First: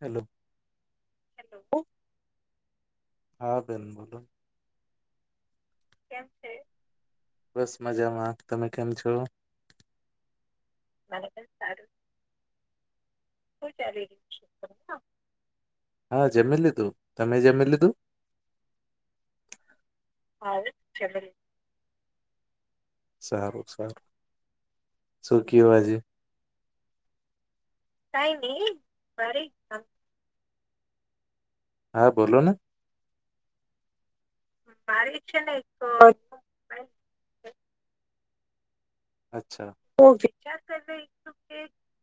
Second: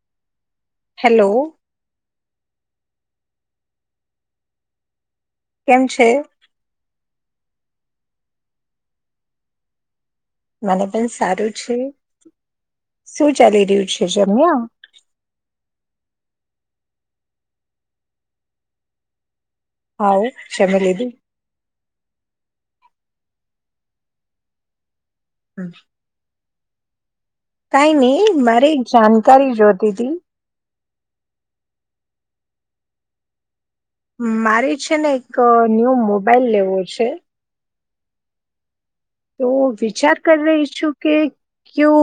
Hello hello હા બેન બોલો કેમ છે બસ મજામાં તમે કેમ છો મને પણ સારું છે શું ચાલી રહ્યું છે જમ્યા હા જમી તમે જમી લીધું હા જમી લધું સારું સારું શુ કેવું આજે કઈ નઈ મારે એક જાણકારી જોતી તી હા બોલો ને મારે છે ને એક ન્યૂ મોબાઈલ લેવો છે. તો અચ્છા વિચાર કરી રહી છું કે કયો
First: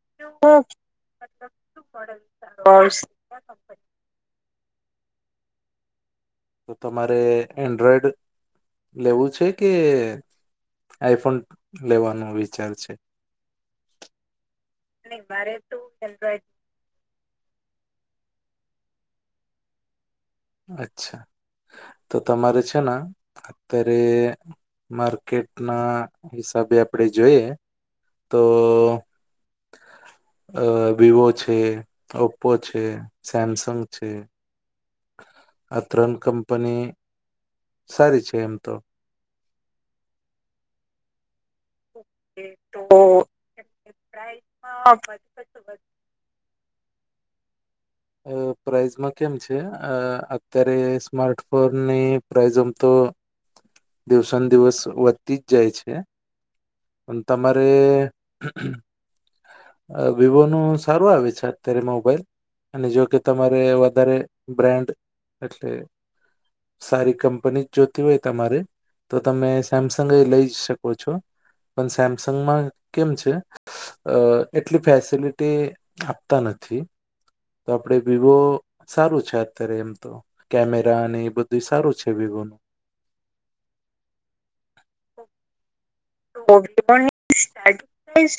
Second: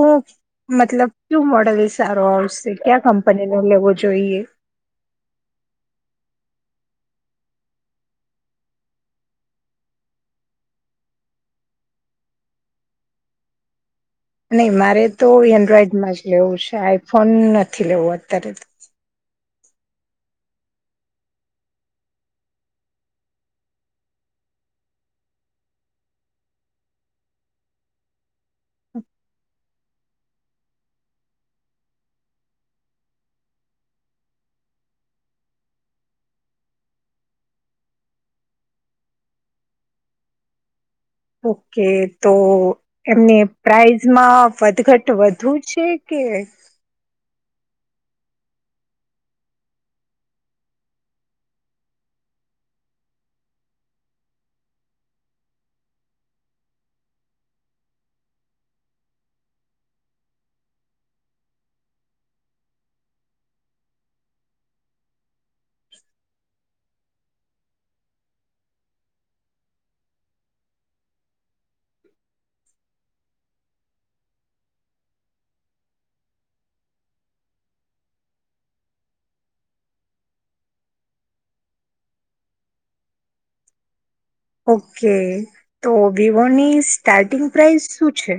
મતલબ કયુ મોડલ એ સારો આવશે ક્યા કંપની ન લેવો જોઈએ તો તમારે એન્ડ્રોઈડ લેવું છે કે આઈફોન લેવાનો વિચાર છે નહી મારે તો એન્ડ્રોઈડમાં જ લેવું છે. આઈ ફોન નથી લેવું. [inaudible] અચ્છા. તો તમારે છે ના અત્યારે માર્કેટ ના હિસાબે આપણે જોઈએ તો અહ વિવો છે, ઓપ્પો છે, સેમસંગ છે. આ ત્રણ કંપની, સારી છે એમ તો. તો કે તો તો એમને પ્રાઇઝ માં અ વધઘટ વધુ છે કે અહ પ્રાઇઝમાં કેમ છે અહ અત્યારે સ્માર્ટફોનની પ્રાઇઝ આમ તો દિવસે દિવસ વધતી જ જાય છે. પણ તમારે વિવોનું સારું આવે છે અત્યારે મોબાઈલ. અને જો કે તમારે વધારે બ્રાન્ડ એટલે સારી કંપની જ જોતી હોય તમારે તો તમે સેમસંગ એ લઈ જ શકો છો. પણ સેમસંગમાં કેમ છે અહ એટલી ફેસિલિટી આપતા નથી. તો આપણે વિવો સારું છે અત્યારે એમ તો કેમેરા અને એ બધું સારું છે વિવોનું. ઓકે તો વિવો ની સ્ટાર્ટિંગ પ્રાઈઝ શું છે?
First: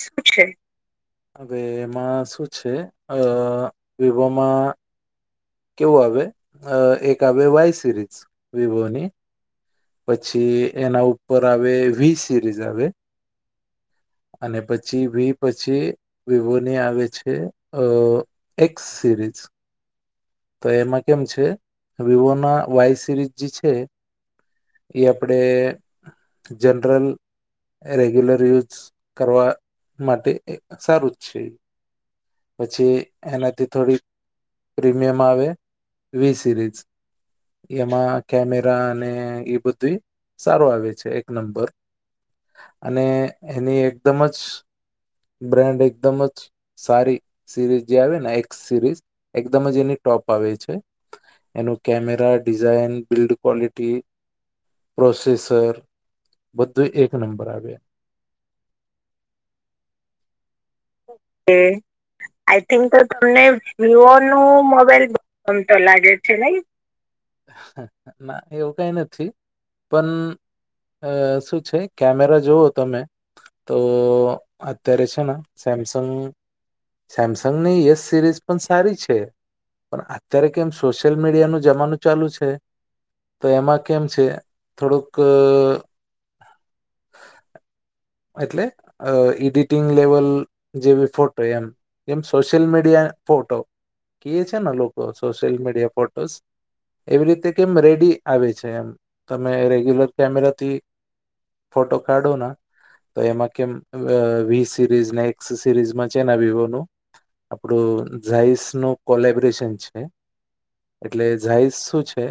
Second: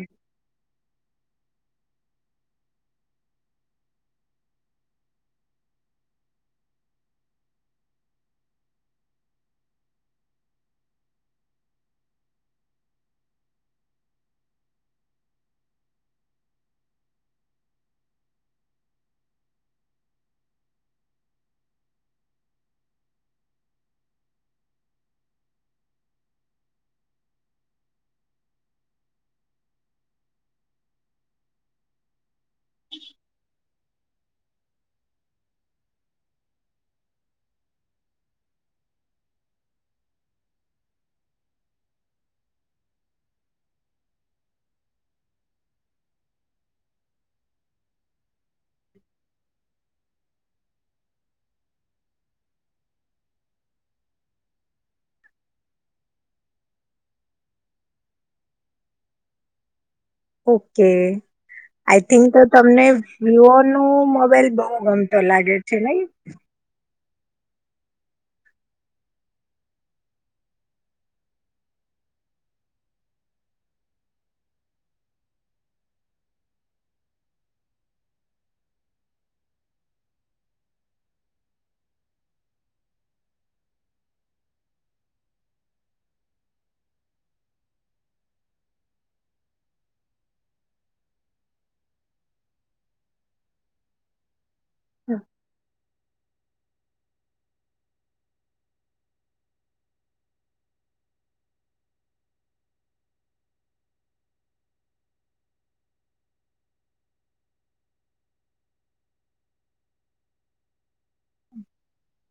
હવે એમાં શું છે અહ વિવોમાં કેવું આવે અહ એક આવે વાય સિરીઝ વિવોની પછી એના ઉપર આવે વી સિરીઝ આવે અને પછી વી પછી વિવોની આવે છે અહ એક્સ સિરીઝ. તો એમાં કેમ છે વિવો ના વાય સિરીઝ જે છે એ આપણે જનરલ રેગ્યુલર યુઝ કરવા માટે એ સારું જ છે. પછી એનાથી થોડી પ્રીમિયમ આવે વી સિરીઝ. એમાં કેમેરા અને એ બધું સારું આવે છે એક નંબર. અને એની એકદમ જ બ્રેાન્ડ એકદમ જ સારી સિરીઝ જે આવે ને એસ સિરીઝ એકદમ જ એની ટોપ આવે છે. એનું camera, design, build quality, processor બધું એક નંબર આવે. ઓકે આઈ થિંક તો આઈ તમને થિંક તો તમને વિવો નો વિવો મોબાઈલ બહુ નું મોબાઈલ ગમતો લાગે ગમતો છે નહી. લાગે છે નઈ? ના એવું કઈ નથી પણ અહ શું છે કેમેરા જોવો તમે તો અત્યારે છે ના સેમસંગ સેમસંગની યસ સિરીઝ પણ સારી છે. પણ અત્યારે કેમ સોશિયલ મીડિયાનું જમાનું ચાલુ છે તો એમાં કેમ છે થોડુંક એટલે અહ એડિટિંગ લેવલ જેવી ફોટો એમ એમ સોશિયલ મીડિયા ફોટો કે છે ના લોકો સોશિયલ મીડિયા ફોટોસ. એવી રીતે કેમ રેડી આવે છે એમ. તમે રેગ્યુલર કેમેરાથી ફોટો કાઢોના તો એમાં કેમ વહ સિરીઝ ને એક્સ સિરીઝમાં છેને વિવોનું આપણું ઝાઈસ નું કોલેબરેશન છે. એટલે જઝાઈસ શું છે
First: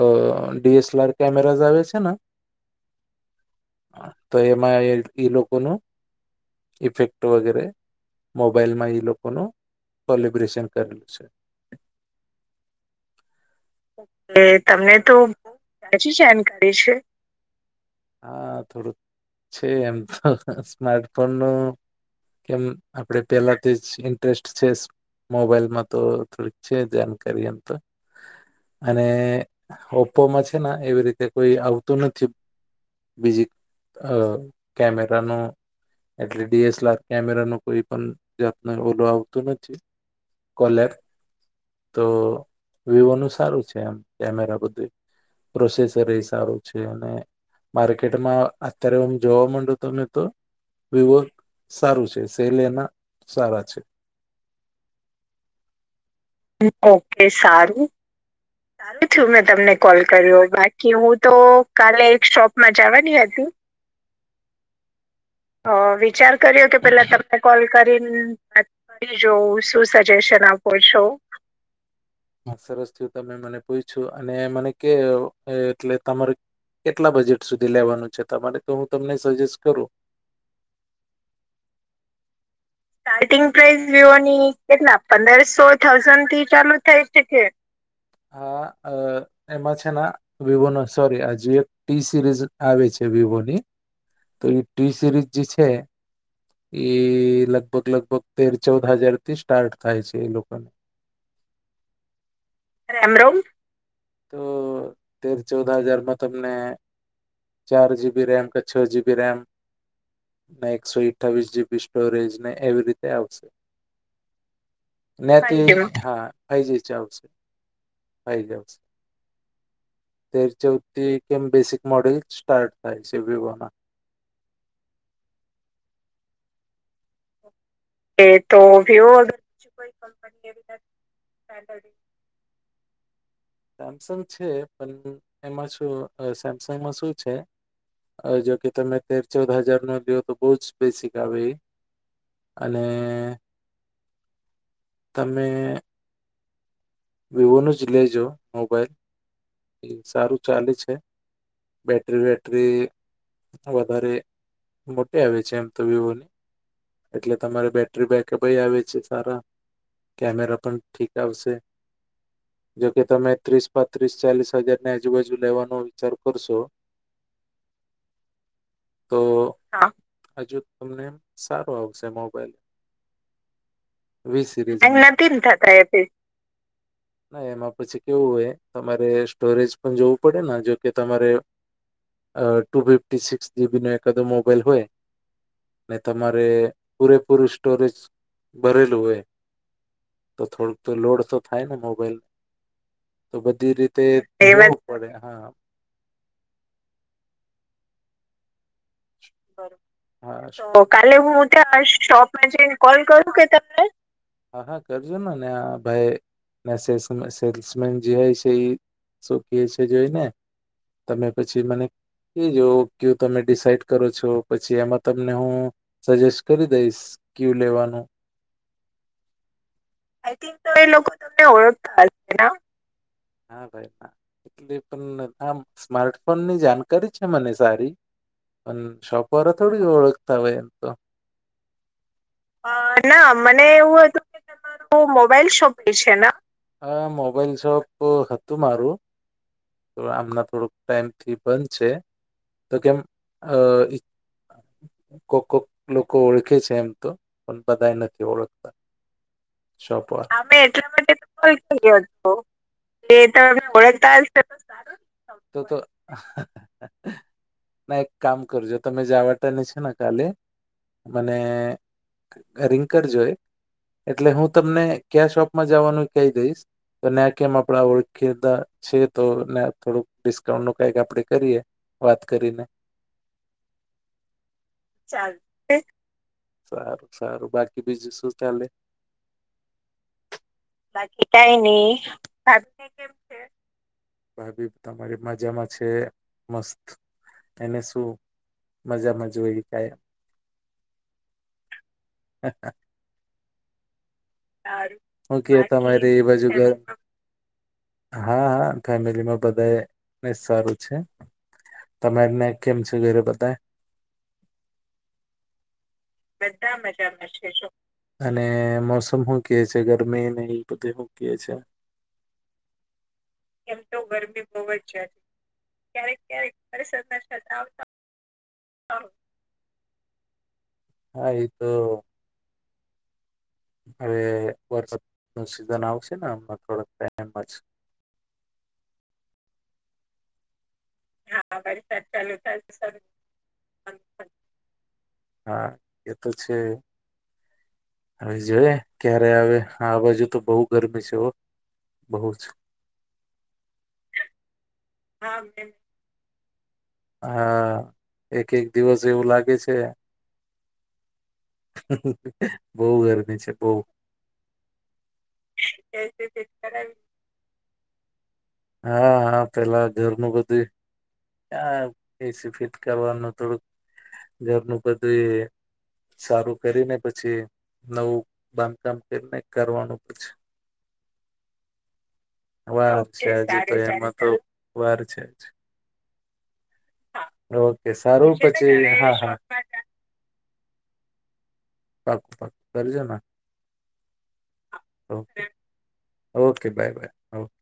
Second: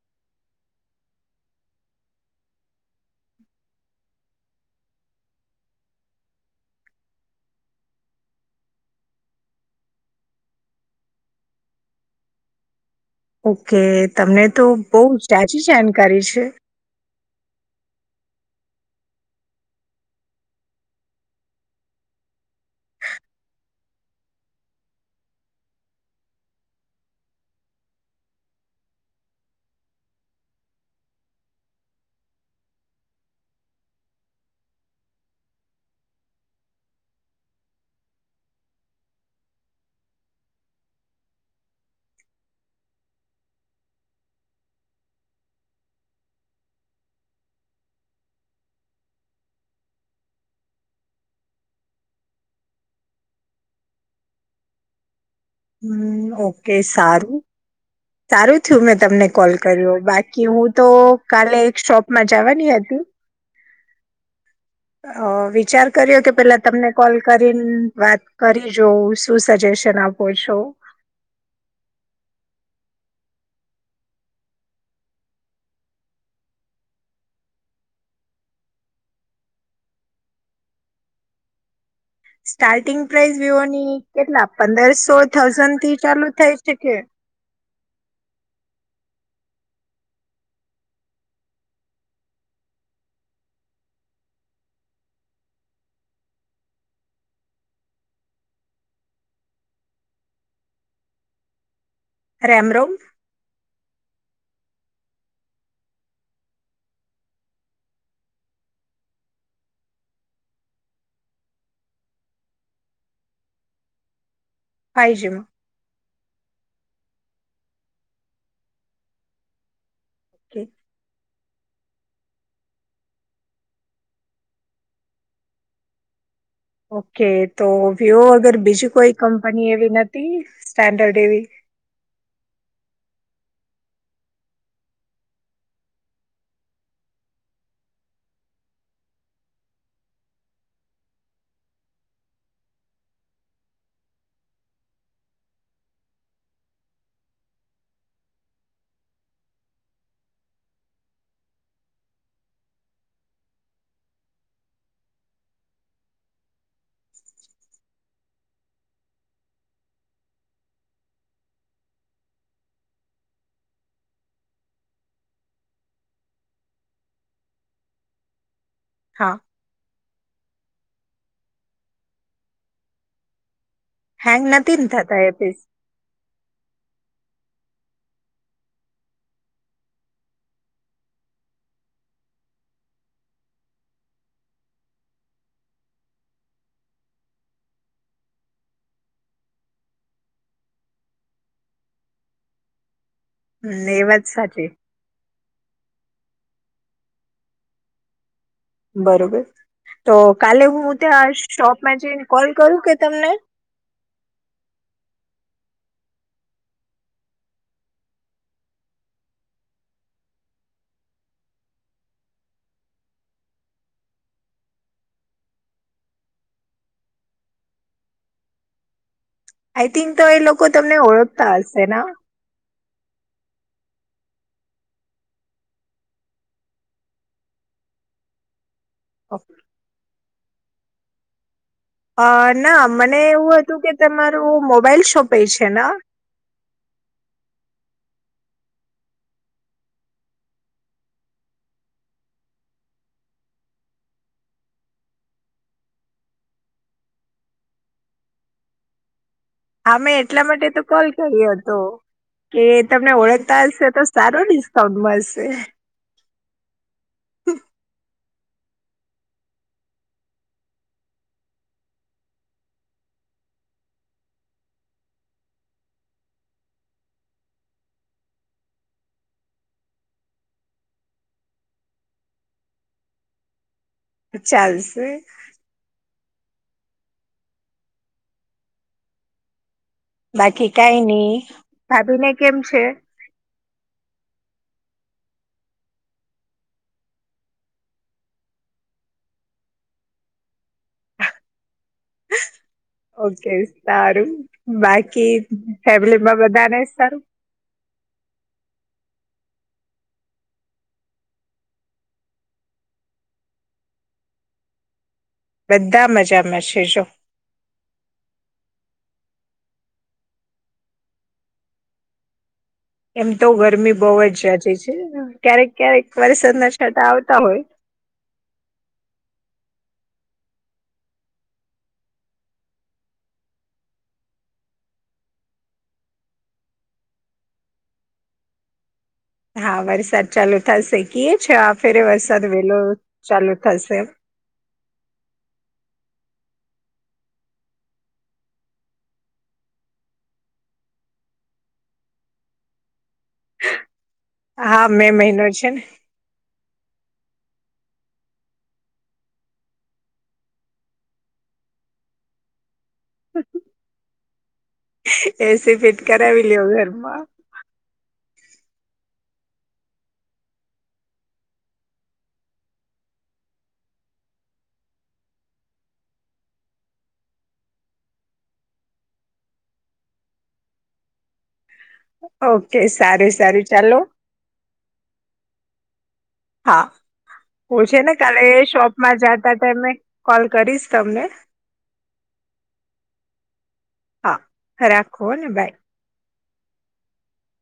અહ ડી એસ લઆર કેમેરા આવે છેને. તો એમાં એ ઈ લોકોનું ઈફેક્ટ વગેરે મોબાઈલમાં ઈ લોકોનું સલિબ્રેશન કરેલું છે. ઓકે તમને એ તો તમને બહુ તો સાચી સાચી જાણકારી છે. જાણકારી છે હા થોડું. છે એમ તો સ્માર્ટફોન નો કેમ આપડે પેલાથી જ ઇન્ટરેસ્ટ છે મોબાઈલમાં તો થોડીક છે જાણકારી એમ તો અને ઓપ્પોમાં છે ને એવી રીતે કોઈ આવતું નથી બીજી અહ કેમેરા નો એટલે D S L R camera ન કોઈ પણ જાતનું ઓલું આવતું નથી કોલેર. તો વિવો નું સારું છે એમ કેમેરા બધું પ્રોસેસર એ સારું છે અને માર્કેટમાં અત્યારે હું જોવા માંડો તને તો વિવો સારું છે. સેલ એના સારા છે. હમ્મ ઓકે સારું. સારું થયું મેં તમને કોલ કર્યો બાકી હું તો કાલે એક શોપમાં જવાની હતી. અહ વિચાર કર્યો કે પેલા તમને કોલ કરીન શું સજેશન આપો છો. તમને મને પૂછું અને મને કે એ એટલે તમારે કેટલા બજેટ સુધી લેવાનું છે તમારે તો હું તમને સજેસ્ટ કરું. સ્ટાર્ટિંગ પ્રાઇસ સાર્ટિંગ પ્રસ વિવોની કેટલા વિવોની કેટલા પંદરસો પંદરસો થાઉઝન્ડ થી થઉઝન્ડથી છે ચાલુ કે થાય શકે. એમાં છે ને વિવો ન સોરી હજુ એક ટી સિરીઝ આવે છે વિવોની, તો એ ટી સિરીઝ જે છે લગ લગભગ લગભગ તેર ચૌદ હજાર થી સ્ટાર્ટ થાય છે એ લોકોને. રેમરોમ. રેમ રોમ તો તેર ચૌદા હજારમાં તમને ચાર જીબી રેમ કે છ જીબી રેમ ને એકસો અઠ્ઠાવીસ જીબી સ્ટોરેજ ને એવી રીતે આવશે. ફાઈવજીમાં હા. ફાઇજી ચાલશે, ફાઈજી આવશે. તેર ઓકે ચૌદથી કેમ બેસિક. મોડલ સ્ટાર્ટ થાય છે, વિવોના. ઓકે. તો વિવો એ વગર તો બીજી કોઈ વિવો કંપની એવી નથી, સ્ટેન્ડર્ડ એવી? સેમસંગ છે પણ એમાં શું સેમસંગમાં શું છે જોકે તમે તેર ચૌદ હજાર નો લ્યો તો બહુ જ બેસિક આવે એ અને તમે વિવોનું જ લેજો મોબાઈલ એ સારું ચાલે છે, બેટરી વેટરી વધારે મોટી આવે છે એમ તો વિવોની, એટલે તમારે બેટરી બેકઅપય આવે છે સારા, કેમેરા પણ ઠીક આવશે. જોકે તમે ત્રીસ પાંત્રીસ ચાલીસ હજારની આજુબાજુ લેવાનો વિચાર કરશો તો હા હજુ તમને એમ સારો આવશે મોબાઈલ. વી હેંગ નથી ને થતા એ પીસ સિરીઝ ના એમાં પછી કેવું હોય તમારે સ્ટોરેજ પણ જોવું પડે જોકે તમારે અ ટુ ફિફ્ટી સિક્સ જીબી નો એકાદો મોબાઈલ હોય, ને તમારે પૂરેપૂરું સ્ટોરેજ ભરેલું હોય તો થોડુંક તો લોડ તો થાય ને મોબાઈલ તો બધી હમ એ રીતે વાત [unintelligible] સાચી જોવું પડે હા. બરોબર તો હા, કાલે હું ત્યાં શોપમાં જઈને હા, કોલ કરું કે તમને કરજોનને આ ભાઈ મેં સેલ્સમે સેલ્સમેન જેય છે એ શુ કેય છે જોઈને તમે પછી મને કેજો કયુ તમે ડિસાઈડ કરો છો પછી એમાં તમને હું સજેસ્ટ કરી દઈશ, ક્યુ લેવાનું. આઈથિંક તો એ લોકો તમને ઓળખતા હશે ના હા, ભાઈ હા એટલી પણ નકામ સ્માર્ટફોનની જાણકારી છે મને સારી. અન શોપ વારા થોડી જ ઓળખતા હોય એમ તો અ ના મને એવું હતું કે તમારું મોબાઈલ હતું શોપે ઈ છે શોપ એ ના તો હતું મારું તો આમના થોડુંક ટાઈમથી બંધ છે, તો કેમ અ કોક કોક લોકો ઓળખે છે એમ તો, પણ બધા નથી ઓળખતા. હા, મેં એટલા માટે તો કોલ કર્યો હતો કે તમને કે ઓળખતા તમે હશે તો ઓળખતા હશો સારો ડિસ્કાઉન્ટ મળશે. તો તો ના એક કામ કરજો તમે [unintelligible] છે ને કાલે મને રિંગ કરજો એક એટલે હું તમને ક્યા શોપમાં જવાનું કહી દઈશ, તો ને કેમ આપડા ઓળખીતા છે તો ને થોડુંક ડિસ્કાઉન્ટ નું કંઈક આપડે કરીએ વાત કરીને ચાલશે. ચાલ સારું સારું બાકી બીજું શું ચાલે બાકી કઈ ની કઈ નહી ભાભીને કેમ છે ભાભી તમારી મજામાં છે મસ્ત. એને શું મજામાં જોઈ કાય ઓકે સ્ટાર્ટ [unintelligible] ઓકે તમારે એ બાજુ ઘર બધાને સારું હા હા ફેમિલીમાં બધાએ ને સારું છે તમારને કેમ છે ઘરે બધા બધા મજામાં બધા છે જો મજામાં છે જો અને મોસ હું કેય છે ગરમી ને ઈ બધું હું કેય છે. એમ તો ગરમી બઉ જ ઝાઝી છે ક્યારેક ક્યારેક વરસાદના છાટા આવતા હોય. હા એ તો હવે વરસાદનું સિઝન આવશે ને હમણાં થોડાક ટાઈમ જ. હા વરસાદ ચાલુ થશે કે છે આ ફેરે ચાલુ વરસાદ વેલો ચાલુ થશે એમ હા એ તો છે. હવે જોઈએ ક્યારે આવે આ બાજુ તો બઉ ગરમી છે હો બહું જ. આ મે મહિનો છે ને હા એક એક દિવસ એવું લાગે છે. બહુ ગરમી છે બહુ એસી ફીટ કરાવી લેયો ઘરમાં હા હા પેલા ઘરનું બધું એ આ એસી ફિટ કરવાનું થોડુંક ઘરનું બધુંય સારું કરીને પછી નવું બાંધકામ કરીને કરવાનું પછી. ઓકે વાર સા છે આજે તો એમાં તો વાર છે જ. હા ઓ ઓકે છે ને સારું કાલે પછી હા શોપમાં હા જાતા હતામે કોલ કરીશ તમને. પાક્કું પાકું કરજોન હા રાખુ હને bye okay bye bye okay.